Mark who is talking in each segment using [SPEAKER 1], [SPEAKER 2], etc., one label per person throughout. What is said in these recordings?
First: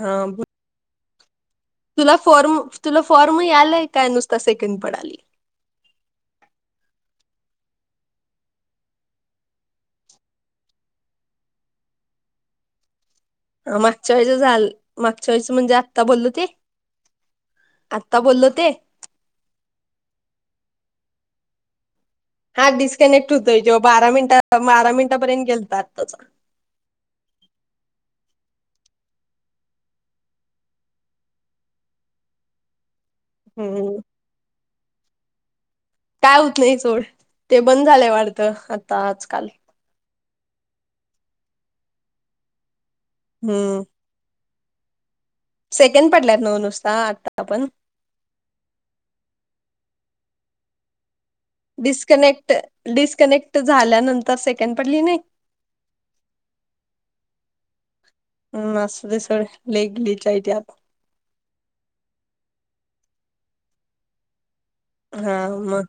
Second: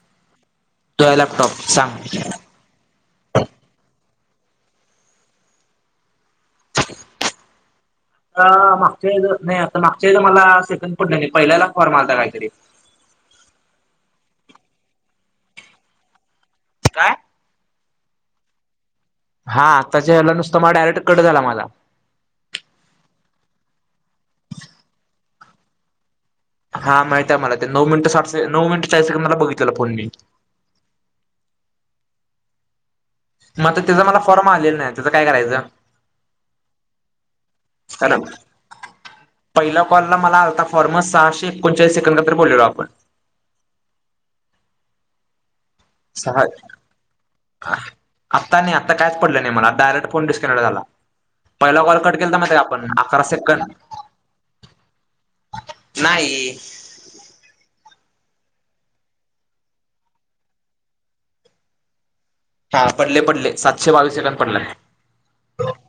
[SPEAKER 1] हा बोल
[SPEAKER 2] तो आहे लॅपटॉप सांग.
[SPEAKER 1] तुला फॉर्म तुला फॉर्म यालाय काय नुसता से कीन पडाली
[SPEAKER 2] अ मागच्या वेळेला नाही आता मागच्या वेळी तर मला सेकंड पडलेली पहिल्याला फॉर्म आलता काहीतरी.
[SPEAKER 1] ह मागच्या वेच झाल मागच्या वेळीसच म्हणजे आत्ता बोललो ते?
[SPEAKER 2] काय?
[SPEAKER 1] आत्ता बोलो ते.
[SPEAKER 2] हा आत्ताच्या हेला नुसतं मा डायरेक्ट कट झाला माझा.
[SPEAKER 1] हा डिस्कनेक्ट होतोय त बारा मिनट बारा मिनिटापर्यंत गेलता आताचा.
[SPEAKER 2] हा माहित आहे मला ते नऊ मिनिटं साठ नऊ मिनिटं चाळीस सेकंडला बघितलं फोन मी. मग
[SPEAKER 1] हम्म
[SPEAKER 2] त्याचा मला फॉर्म आलेला नाही. त्याचं काय करायचं.
[SPEAKER 1] काय होत नाही सोड ते बंद झालंय
[SPEAKER 2] कारण
[SPEAKER 1] वाडतं आता आजकाल.
[SPEAKER 2] पहिल्या कॉलला मला आता फॉर्मस सहाशे एकोणचाळीस सेकंड तर बोललेलो आपण.
[SPEAKER 1] हम्म सेकंड पडल्यात
[SPEAKER 2] सहा
[SPEAKER 1] नव्ह नुसता आता पण
[SPEAKER 2] आता नाही आता कायच पडलं नाही मला डायरेक्ट फोन डिस्कनेक्ट झाला. पहिला कॉल कट केलता
[SPEAKER 1] डिस्कनेक्ट
[SPEAKER 2] माहिती आहे का आपण अकरा
[SPEAKER 1] डिस्कनेक्ट
[SPEAKER 2] सेकंड
[SPEAKER 1] झाल्यानंतर सेकंड पडली नाही.
[SPEAKER 2] नाही.
[SPEAKER 1] हम्म असू दे सोड लयी गलीचय त्यात.
[SPEAKER 2] हा पडले पडले सातशे बावीस सेकंड पडले.
[SPEAKER 1] हा मग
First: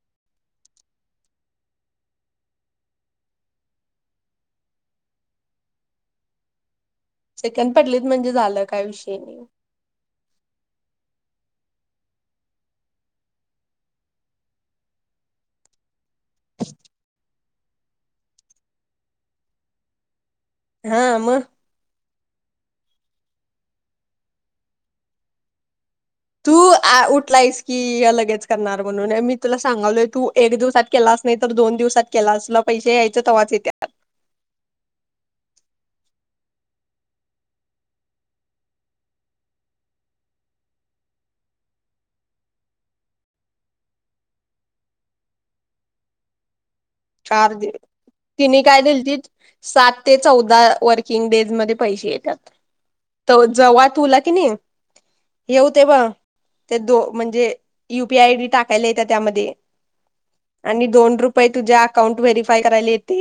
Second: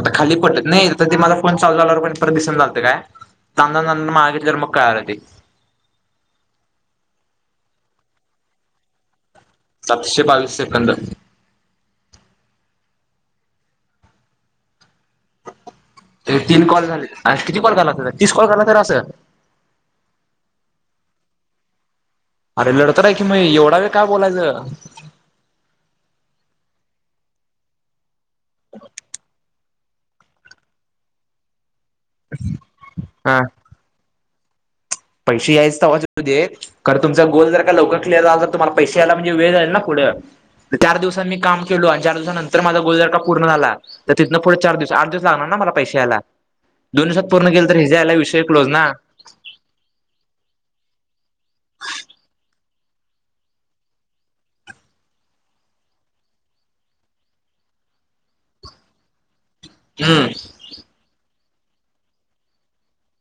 [SPEAKER 2] आता खाली पडत नाही तर ते मला फोन चालू झाल्यावर पण परत दिसून लागत काय तां मागे तर मग कायलं ते.
[SPEAKER 1] सेकंड पडलेत म्हणजे झालं काय विषय नाही.
[SPEAKER 2] पाचशे बावीस सेकंद. तर तीन कॉल झाले आ किती कॉल कराय लागत्यात तीस कॉल [unintelligible] असं
[SPEAKER 1] हा म.
[SPEAKER 2] अरे लढत आहे की मग एवढा वेळ काय बोलायचं.
[SPEAKER 1] तू उठला आहेस की अलगद. करणार म्हणून मी तुला सांगालोय तू एक दिवसात केलाच नाही तर दोन दिवस केलास तुला पैसे यायच
[SPEAKER 2] हा
[SPEAKER 1] तवाचं येतात.
[SPEAKER 2] पैसे यायचं तेव्हाच येऊ देत खरं तुमचा गोल जर का लवकर क्लिअर झाला तर तुम्हाला पैसे यायला म्हणजे वेळ जायील ना पुढं चार दिवसात मी काम केलो आणि चार दिवसांनंतर माझा गोल जर का पूर्ण झाला. तर तिथं पुढं चार दिवस आठ दिवस लागणार ना मला पैशा यायला. दोन दिवसात पूर्ण
[SPEAKER 1] चार
[SPEAKER 2] केले
[SPEAKER 1] दि
[SPEAKER 2] तर हेज्या आईला विषय
[SPEAKER 1] तिने
[SPEAKER 2] क्लोज
[SPEAKER 1] काय
[SPEAKER 2] ना.
[SPEAKER 1] दिलतीत सात ते चौदा वर्किंग डेज मध्ये पैसे येतात तर जव्हा तुला की नाही हे होते ब ते दो म्हणजे युपीआय आयडी टाकायला येत्या त्यामध्ये
[SPEAKER 2] हम्म
[SPEAKER 1] आणि दोन रुप पै तू जा. अकाउंट व्हेरीफाय करायला येते.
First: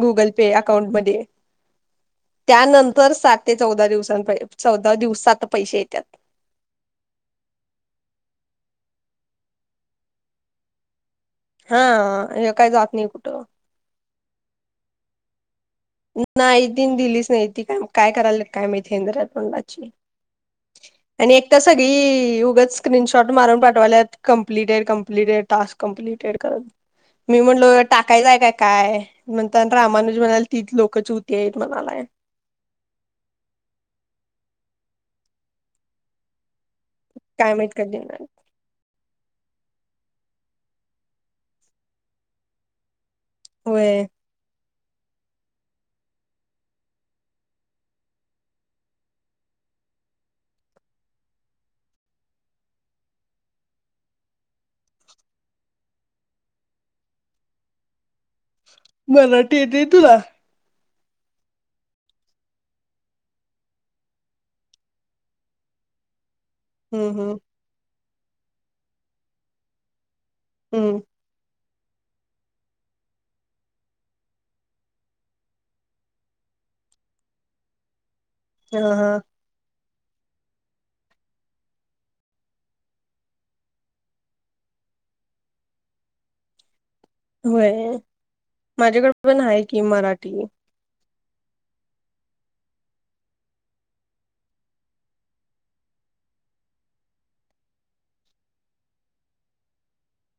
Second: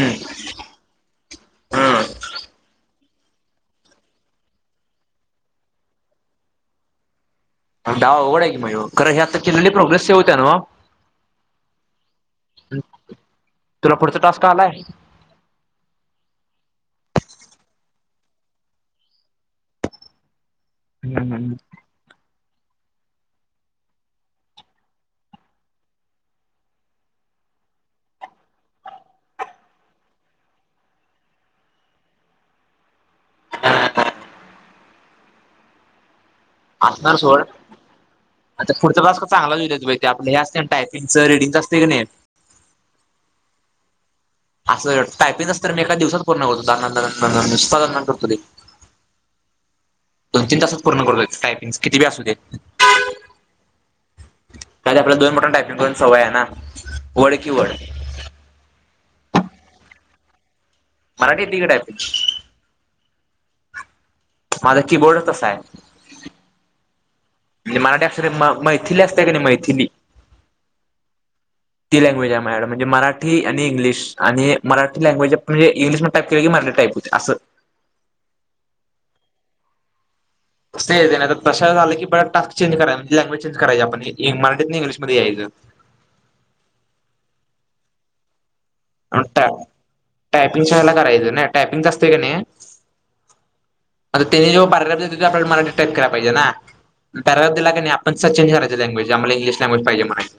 [SPEAKER 1] गुगल पे अकाउंटमध्ये
[SPEAKER 2] हम्म
[SPEAKER 1] त्यानं तर सात ते चौदा दिवसां चौदा दिवसात पैसे येतात.
[SPEAKER 2] डाव आवगड आहे की यो खरं हे आता केिलेली प्रोग्रेस सेव होत्या नवं.
[SPEAKER 1] हा हे काही जात नाही कुठं.
[SPEAKER 2] तुला पुढचा टास्क आलाय.
[SPEAKER 1] नाही त दिलीच नाही ती का काय करायला काय माहितीे इंद्रातोंडाची.
[SPEAKER 2] हम्म
[SPEAKER 1] आणि एक
[SPEAKER 2] हम्म.
[SPEAKER 1] तर सगळी स्क्रीन शॉट मारून टाकायला टास्क कंपलेतेड कम्प्लीटेड मी म्हटले टाकायचे काय तीच लोक च होती आहेत म्हणालाय..
[SPEAKER 2] हा ह आसन सोड
[SPEAKER 1] काय माहित कधी येणार
[SPEAKER 2] अच्छा पुढचा टास्क चांगलाच हो आपलं हे असते टायपिंगचं रीडिंगचं असते की नाही.
[SPEAKER 1] होय
[SPEAKER 2] असं टायपिंगच तर मी एका दिवसात पूर्ण करतो द करतो ते दोन तीन तासात पूर्ण करतो टायपिंग किती बे असू दे का आपलं दोन मोट टायपिंग करून सवय आहे ना वड कि वड
[SPEAKER 1] मराठी येते तुला..
[SPEAKER 2] मराठी तिक ट आहेप माझा कीबोर्ड तसा आहे.
[SPEAKER 1] हम्म हम्म
[SPEAKER 2] म्हणजे मराठी अस म मैथिली असते का नाही मैथिली.
[SPEAKER 1] हम्म
[SPEAKER 2] ती लँग्वेज आहे मझड म्हणजे मराठी आणि इंग्लिश आणि मराठी लँग्वेज म्हणजे इंग्लिश म टाईप केलं की मराठी टाईप होते अस..
[SPEAKER 1] हा हा
[SPEAKER 2] कसंय तेन तशा झालं की परत टास्क चेंज करायचं म्हणजे लँग्वेज चेंज करायची आपण मराठीत इंग्लिशमध्ये यायचं.
[SPEAKER 1] होय. माझ्याकडे पण आहे की मराठी.
[SPEAKER 2] टायपिंगलाच्या ह्याला करायचं. नाय टायपिंग आसतोय कनय आता त्यांनी जो पॅराग्राफ देत तो आपल्याला मराठी टाईप कराय पाहिजे ना पॅराग्राफ दिला का नाही आपण सच चेंज करायची लँग्वेज आम्हाला इंग्लिश लँग्वेज पाहिजे म्हणायच.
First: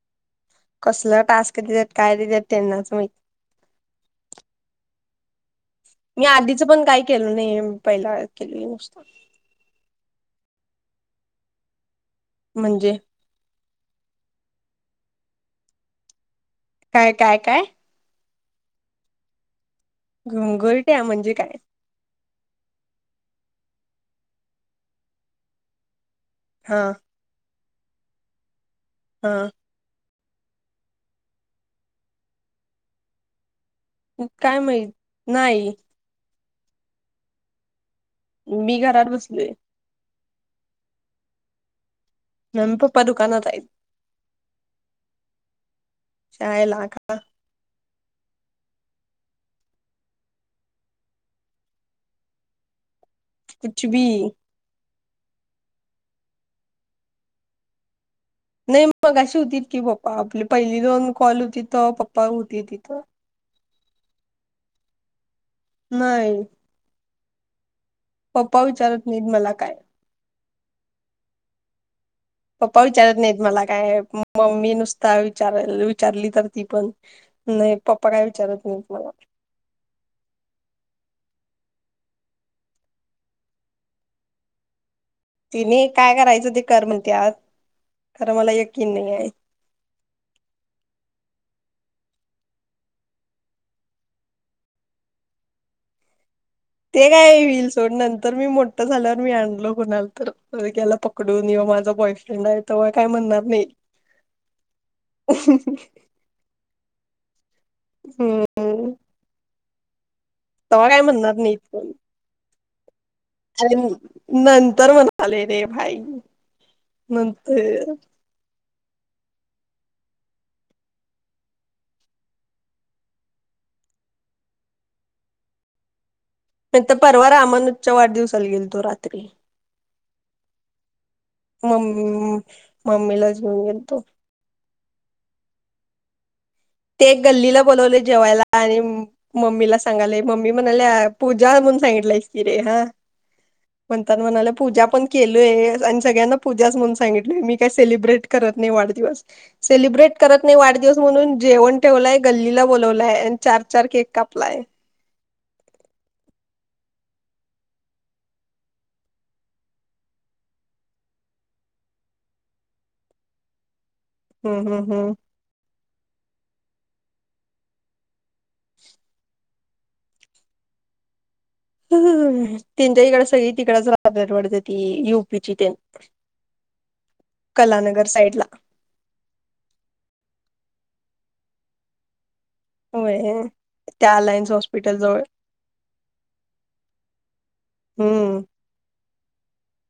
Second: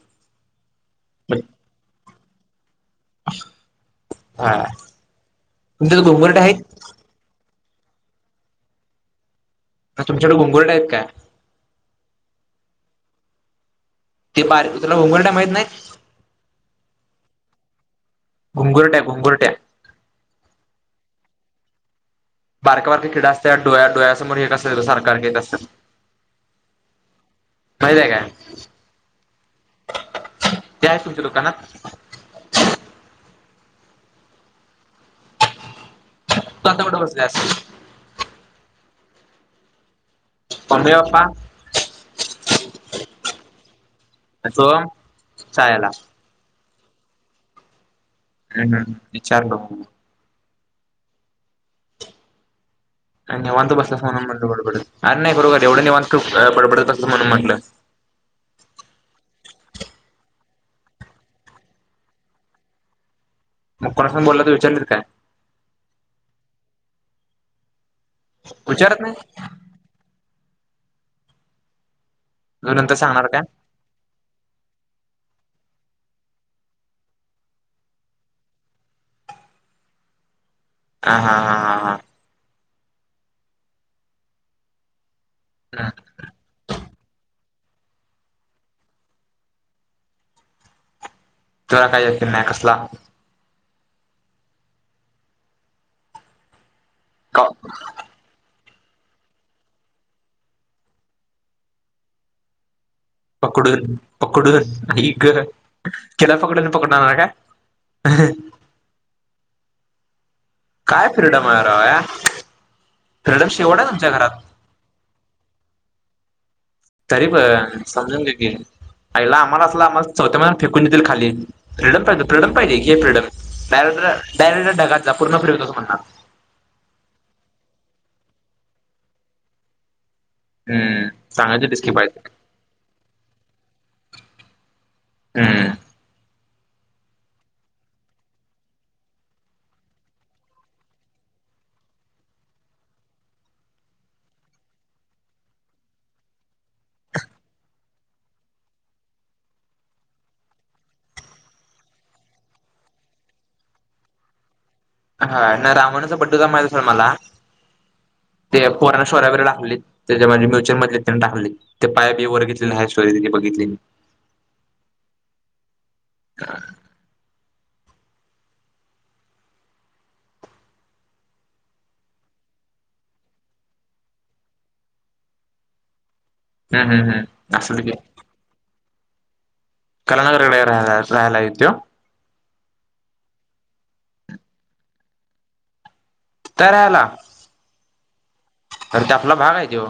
[SPEAKER 1] कसला टास्क देत्यात काय देत्यात त्यांनाचं माहित.
[SPEAKER 2] हा तुमच्याकडे
[SPEAKER 1] मी
[SPEAKER 2] घुंगुरट्या आहेत
[SPEAKER 1] आधीचं पण काय केलं नायये. पहिला केल हे नुसता
[SPEAKER 2] तुमच्याकडे घुंगुरट्या टाईप काय??
[SPEAKER 1] म्हणजे
[SPEAKER 2] ते पार तुला घुंगुरट्या माहित नाय.
[SPEAKER 1] काय काय काय?
[SPEAKER 2] घुंगुरट्या घुंगुरट्या
[SPEAKER 1] घुंगुरट्या म्हणजे काय?
[SPEAKER 2] बारक बारक कीड असत्यात डोळ्या डोळ्यासमोर येत असतात सारखा सारखा येत असतात.
[SPEAKER 1] हा
[SPEAKER 2] माहित हाय काय?
[SPEAKER 1] हा
[SPEAKER 2] ते आहेत तुमच्या दुकानात
[SPEAKER 1] काय माहित नाही.
[SPEAKER 2] तू आता कुठ बसलीयास.
[SPEAKER 1] मी घरात बसलोय.
[SPEAKER 2] मम्मी पप्पा
[SPEAKER 1] मम्मी पप्पा दुकानात हाईत.
[SPEAKER 2] आणि सोहंम शाळेला
[SPEAKER 1] काय लाग हं
[SPEAKER 2] [unintelligible] विचारलं. काय निवांत
[SPEAKER 1] कुछ भी
[SPEAKER 2] बसलीस म्हणून म्हणलो बडबडीत. अर नाय एवढं निवांत बडबडत असतं म्हणून म्हटलं
[SPEAKER 1] नाही मगाशी होतीत की पप्पा आपली पहिली दोन कॉल होती तवा पप्पा होती तिथं.
[SPEAKER 2] मग कोणा संग बोलला तू विचारलत काय?
[SPEAKER 1] नाय. पप्पा विचारत नाईत मला काय.
[SPEAKER 2] तू
[SPEAKER 1] पप्पा
[SPEAKER 2] नंतर
[SPEAKER 1] विचारत
[SPEAKER 2] सांगणार
[SPEAKER 1] नाहीत मला काय मम्मी नुस काय विचारली तर ती पण नाही पप्पा काय विचारत नाहीत मला.
[SPEAKER 2] हा हा हा हा हा
[SPEAKER 1] तिनी
[SPEAKER 2] हम्म
[SPEAKER 1] काय करायचं ते कर म्हणत्यात खरं मला यकीन नाही आहे.
[SPEAKER 2] तुला काय यकीन नाय कसला?
[SPEAKER 1] ते काय होईल सोड नंतर मी मोठ मोठ झाल्यावर मी आणलो, कुणाला तर पोरग्याला पकडून यो माझा बॉयफ्रेंड आहे तो वर.
[SPEAKER 2] पकडून पकडून ई गं, किडा पकडून पकडणार काय.
[SPEAKER 1] हम्म तेव्हा
[SPEAKER 2] काय
[SPEAKER 1] म्हणणार
[SPEAKER 2] फ्रीडम
[SPEAKER 1] नाहीत
[SPEAKER 2] आहे राव
[SPEAKER 1] कोण
[SPEAKER 2] यार.
[SPEAKER 1] [unintelligible] नंतर म्हणाले रे भाई.
[SPEAKER 2] तरी पण
[SPEAKER 1] नंतर
[SPEAKER 2] समजून घे की, आईला आम्हाला असल आम्हासणी चौथ्या मजल्यावरून फेकून देतील खाली. फ्रीडम पाहिजे, फ्रीडम पाहिजे घे फ्रीडम डायरेट डायरेट ढगात जा पूर्ण फ्रीडम देतो म्हणणार.
[SPEAKER 1] परवा रामोनोच्या वाढदिवसाला गेलतो रात्री,
[SPEAKER 2] हम्म. सांगायची डिस्की
[SPEAKER 1] मम्मी,
[SPEAKER 2] पाहिजे
[SPEAKER 1] मम्मीला च घेऊन गेलतो.
[SPEAKER 2] हम.
[SPEAKER 1] ते गल्लीला बोलवलय जेवायला आणि मम्मीला सांगाले, मम्मी म्हणाल्या पूजा म्हणून सांगितलायसं की रे हा, म्हणताना म्हणाले पूजा पण केलोय. आणि सगळ्यांना पूजाच म्हणून सांगितलोय. मी काय सेलिब्रेट करत नाही वाढदिवस. सेलिब्रेट करत नाही वाढदिवस म्हणून, जेवण ठेवलाय गल्लीला, बोलावलाय आणि चार चार केक कापलाय.
[SPEAKER 2] हा रामूनचा बंडू दा माहित आहे सोड मला. ते पोरांनी स्टोऱ्या बिर्या टाकलेल्या ते म्युचल मधल्यांनी टाकलेल्या ते पाय बी वर घेतलेली स्टोरी बघितली मी.
[SPEAKER 1] हम्म. हम्म. हम्म.
[SPEAKER 2] [unintelligible]
[SPEAKER 1] ह.. त्यांच्या इकड सगळी तिकडच राहतेती, वाटत ती युपीची तेन
[SPEAKER 2] हम हम हम अस असल की,
[SPEAKER 1] कलानगर साईड ला
[SPEAKER 2] कलानगर कड राहायला हाय त्यो,
[SPEAKER 1] होय, त्या अलायन्स हॉस्पिटल जवळ.
[SPEAKER 2] तीत हाय राहिला.
[SPEAKER 1] हम्म.
[SPEAKER 2] आर ते आपला भाग आहे तो.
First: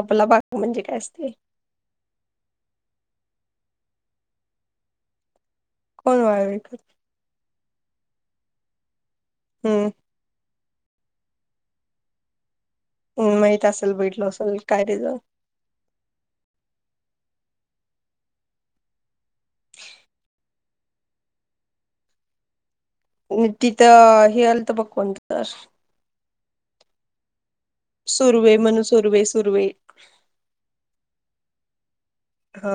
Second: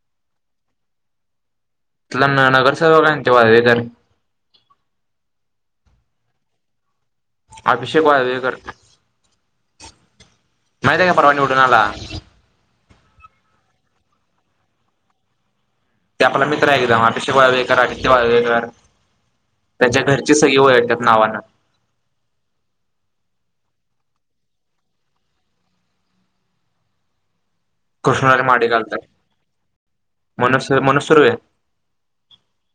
[SPEAKER 1] आपला भाग म्हणजे, काय असतय.
[SPEAKER 2] तुझा नगरसेवक हाय ना तो वाळवेकर.
[SPEAKER 1] कोण वाळवेकर?
[SPEAKER 2] अभिषेक वाळवेकर.
[SPEAKER 1] हम्म.
[SPEAKER 2] माहित आहे काय परवा निवडून आला.
[SPEAKER 1] हम माहित असेल बघितलो, असेल काय तेज.
[SPEAKER 2] ते आपला मित्र आहे. एकदम अभिषेक वाळवेकर आदित्य वाळवेकर. त्यांच्या घरची सगळी ओळ त्यात नावनं,
[SPEAKER 1] तिथं हे आलं त बघ कोण तर,
[SPEAKER 2] कृष्णाला
[SPEAKER 1] सुर्वे
[SPEAKER 2] माडे
[SPEAKER 1] म्हणून
[SPEAKER 2] घालतात.
[SPEAKER 1] सुर्वे सुर्वे
[SPEAKER 2] मनोज सुर्वे आहे.
[SPEAKER 1] हा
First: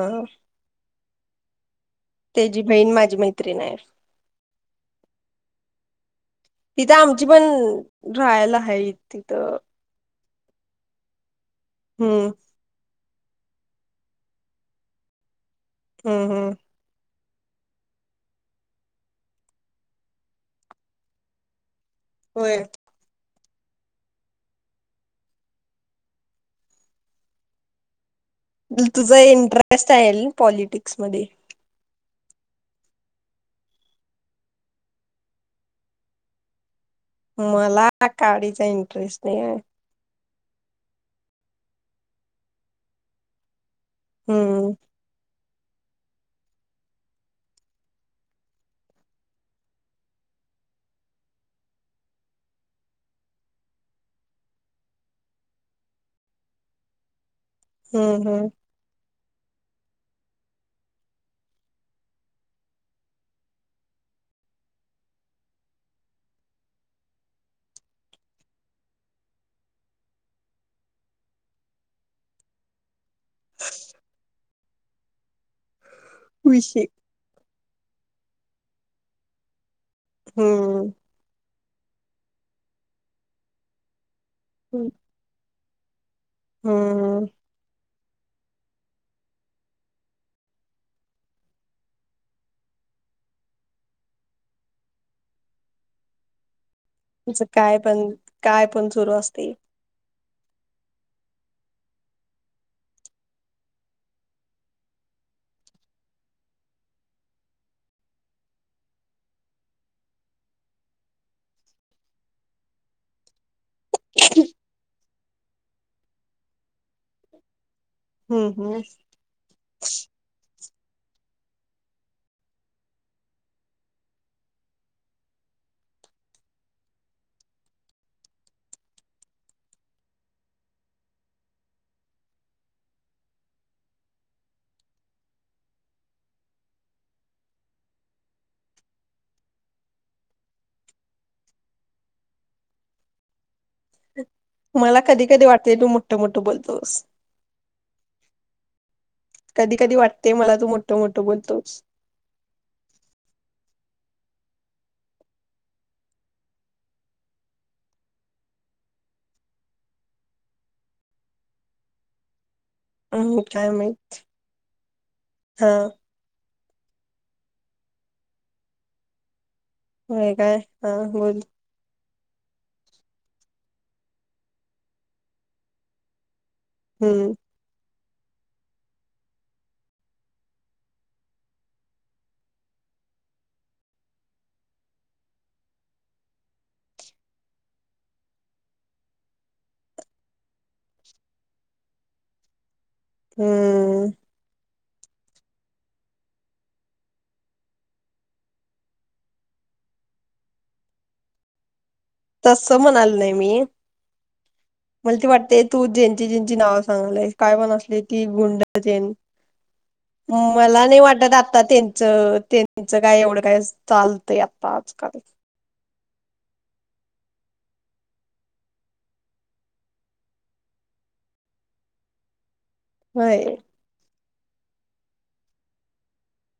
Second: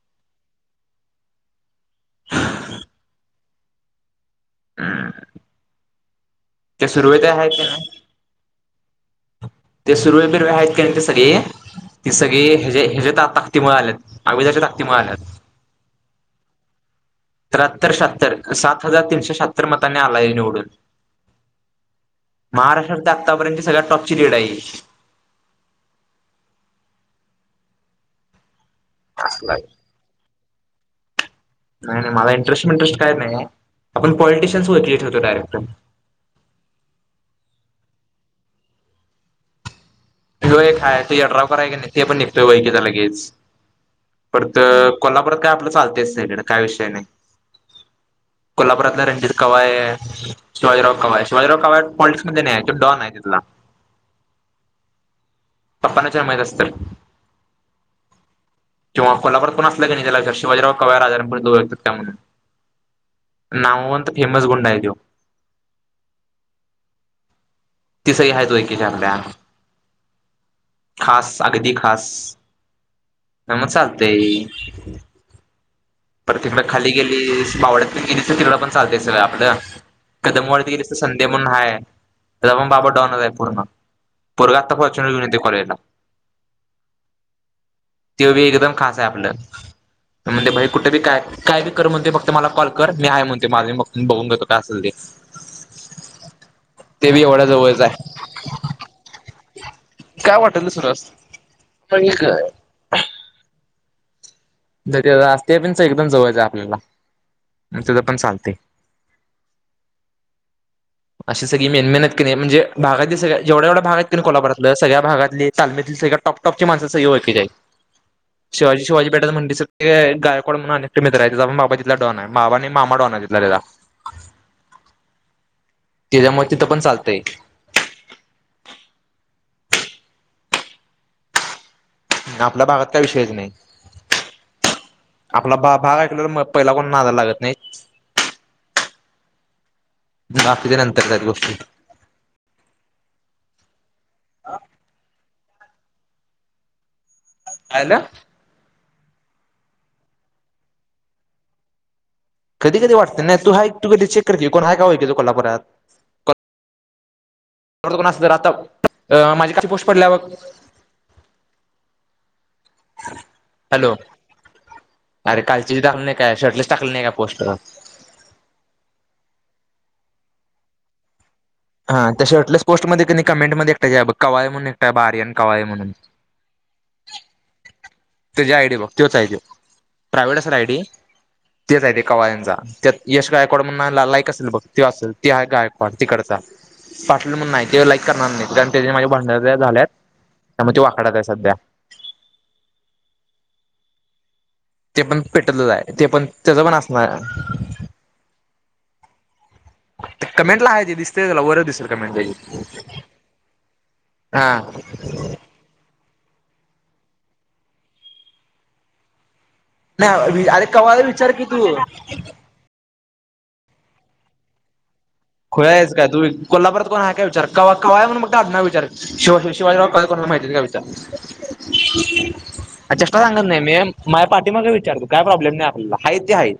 [SPEAKER 1] तेची बहीण माझी माझी मै त्रीण आहे.
[SPEAKER 2] हम्म ते
[SPEAKER 1] तिथं,
[SPEAKER 2] सुर्वे
[SPEAKER 1] आमची
[SPEAKER 2] ते
[SPEAKER 1] पण
[SPEAKER 2] आहेत ना
[SPEAKER 1] राहायला आहेत. ती.
[SPEAKER 2] ते सुर्वे आहेत का ते सगळे.. ती
[SPEAKER 1] हम्म
[SPEAKER 2] सगळी हजे हजेत ताकतीमुळे आल्यात आमजाच्या ताकतीमुळे आल्यात..
[SPEAKER 1] हम्म हम्म
[SPEAKER 2] त्र्याहत्तर शात्तर सात हजार तीनशे शात्तर मताने आलाय निवडून..
[SPEAKER 1] होय
[SPEAKER 2] महाराष्ट्रात आतापर्यंत सगळ्या टॉप लीड आहे
[SPEAKER 1] तुझं इंटरेस्ट आहे पॉलिटिक्स. समध्ये
[SPEAKER 2] नाही नाही मला इंटरेस्ट म इंटरेस्ट काय नाही आपण पॉलिटिशयनस वतले ठेवतो डायरेक्टर
[SPEAKER 1] मला काडीचा इंटरेस्ट नाही आहे.
[SPEAKER 2] हो एक काय तो यड्राव कय की नाही ते पण निघतोय वैकीचा लगेच... परत
[SPEAKER 1] हम्म
[SPEAKER 2] कोल्हापुरात काय आपलं चालते काय विषय नाही कोल्हापुरातले रणजित कवाय शिवाजीराव कवाय शिवाजीराव कवाय पॉलिटिक्स मध्ये नाही आहे तो डॉन आहे तिथला.. पप्पा ना विचार माहित असेल त्यांना...
[SPEAKER 1] हम्म हम्म
[SPEAKER 2] किंवा कोल्हापूर कोण असला की नाही त्याात शिवाजीराव कव आजारांपर्यंतोतात त्या म्हून नामवंत फेमस गुंडा आहे तो.. तिसही आहे तो एकीच्याकल्या खास अगदी खास म म चालतय ह प्रतड
[SPEAKER 1] विषय
[SPEAKER 2] खाली गेली मावळ्यात गिरीचं तिकड पण चालत सगय आपलं.. कदम वाती गेली
[SPEAKER 1] हम्म
[SPEAKER 2] त संधी म्हणून हय त्या पण बाबा डॉनर आहे पूर्ण.. पोरगा आता फोरचुनर घेऊन येतो कॉलेजला..
[SPEAKER 1] हम्म म्म
[SPEAKER 2] ते बी एकदम खास आहे आपलं म्हणजे बाहेर कुठे बी काय काय बी कर म्हणते फक्त मला कॉल कर मी आहे म्हणते माझ बघून घेतो काय असेल ते. ते बी
[SPEAKER 1] तेच
[SPEAKER 2] एवढ्या
[SPEAKER 1] काय
[SPEAKER 2] जवळच
[SPEAKER 1] पण
[SPEAKER 2] आहे
[SPEAKER 1] काय पण सुरू असते.
[SPEAKER 2] काय वाटल त सुरु असतंय. [unintelligible] [unintelligible] एकदम जवळयचं आपल्याला म्हणून त्यज पण चालतय अशी सगळी मेन मेहनत कनि म्हणजे भागातील सगळी जेवढ्या जेवढ्या भाग आहेत कनि कोल्हापुरातलं सगळ्या भागात तालमीतली सगळ्यात टॉप टॉपची माणसं सगळी ओळखीची आहेत.
[SPEAKER 1] हम्म हम्म
[SPEAKER 2] शिवाजी शिवाजी पेठत म्हणते सग गायकवाड म्हण आले. मित्र आहे बाबा तिथ डॉन आहे बाबा आणि मामा डॉन आहे तितला त्याचा त्याच्यामुळे तिथं पण चालतंय. आपल्या भागात काही विषयच नाही आपला भा भाग ऐकल्यावर पहिला कोण नादाला लागत नाही बाकीच्या नंतर त्यात गोष्टी.
[SPEAKER 1] मला कधी कधी वाटत. ते तू मोठ मोठं बोलतोस.
[SPEAKER 2] काय झालं.
[SPEAKER 1] कधी कधी वाटते मला तू मोठं मोठं बोलतोस.
[SPEAKER 2] कधी कधी वाटते नाही तू हायक तू कधी चेक कर कोण हाय का कोल्हापुरात. [unintelligible] तर आता अ माझी कशी पोस्ट पडल्या बग
[SPEAKER 1] हम्म काय माहित
[SPEAKER 2] हॅलो अरे
[SPEAKER 1] हा
[SPEAKER 2] कालची ते झालं नाही काय [unintelligible] टाकल्या पोस्ट.
[SPEAKER 1] हो काय. हा बोल
[SPEAKER 2] हा त्या शर्टलेस पोस्टमध्ये क कमेंट मध्ये कानी कवाय म्हणून आहे बघ एकटा आहे आर्यन कवाय म्हणून.
[SPEAKER 1] हम्म
[SPEAKER 2] त्याची आयडी बघ तच आहे त प्रायव्हेट असेल आयडी तेच ते कवायंचा त्यात यश गायकवाड म्हण लाईक असेल बघ त असेल त गायकवाड तिकडचा पाटिल म्हणून आहे नाही ते लाईक करणार नाही कारण त्या माझ्या भांडन झाल्यात त्यामुळे ते वाकड्यात आहे सध्या.
[SPEAKER 1] हम्म
[SPEAKER 2] ते पण पेटत च हाय ते पण त्याच पण असणार.. ते कमेंट ला हाय दिसतयं तुला वर च दिसल.
[SPEAKER 1] तस म्हणाल नाही मी.
[SPEAKER 2] हा
[SPEAKER 1] मला त वाटते तू जे जेंची नाव सांगलय काय पण असले की गुंड जी
[SPEAKER 2] नाही अरे
[SPEAKER 1] मला नाही
[SPEAKER 2] कवाळ विचार
[SPEAKER 1] वाटत
[SPEAKER 2] की
[SPEAKER 1] आता
[SPEAKER 2] तू
[SPEAKER 1] त्यांच त्यांच काय एवढं काय चालतंय आता आजकाल.
[SPEAKER 2] खुळ आहेस काय तू कोल्हापुरात कोण आहे का विचार क कवाळे आहे म्हण बग विचार शिवा शिवाजीराव कवाळे कोणाला माहिती का विचार. चेष्टा सांगत
[SPEAKER 1] होय
[SPEAKER 2] नाही मी. पाठीमाग विचार काय प्रॉब्लेम नाही आपल्याला, हाय ते हाय.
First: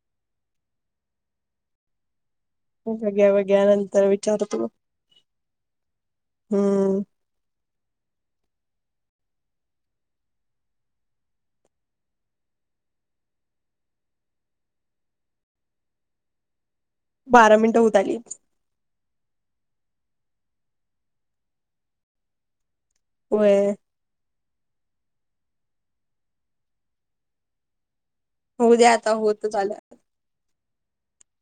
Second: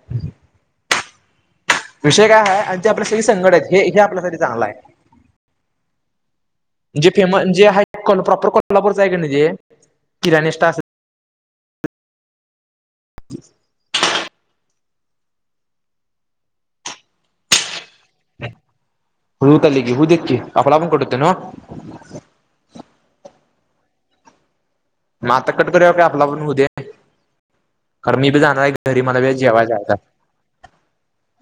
[SPEAKER 2] विषय काय आहे आणिचे आपल्या संग
[SPEAKER 1] बघ्या
[SPEAKER 2] संगट
[SPEAKER 1] बघ्या
[SPEAKER 2] आहेत हे, हे
[SPEAKER 1] नंतर
[SPEAKER 2] आपल्यासाठी चांगलं
[SPEAKER 1] विचारतो
[SPEAKER 2] आहे.
[SPEAKER 1] हम्म
[SPEAKER 2] जे फेमस जे आहे ल प्रॉपर कॉलपरच आहे [unintelligible] [inaudible]
[SPEAKER 1] बारा मिनटं होत आली.
[SPEAKER 2] होऊत आली की होऊ देत की आपला आपण कट होतं नवं.
[SPEAKER 1] होय.
[SPEAKER 2] म आता कट कराव काय आपला आपण होऊ दे. कारण मी बी जाणार
[SPEAKER 1] होऊ
[SPEAKER 2] आहे
[SPEAKER 1] द्या
[SPEAKER 2] घरी
[SPEAKER 1] आता
[SPEAKER 2] मला बी
[SPEAKER 1] होतच
[SPEAKER 2] जेवाय
[SPEAKER 1] आलं
[SPEAKER 2] जायचाय.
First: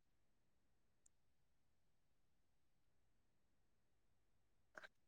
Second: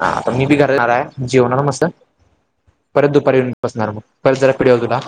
[SPEAKER 2] हा आता मी बी घरात जाणार आहे जेवणार मस्त परत दुपारी येऊन बसणार मग परत जरा पिढ्याव तुला.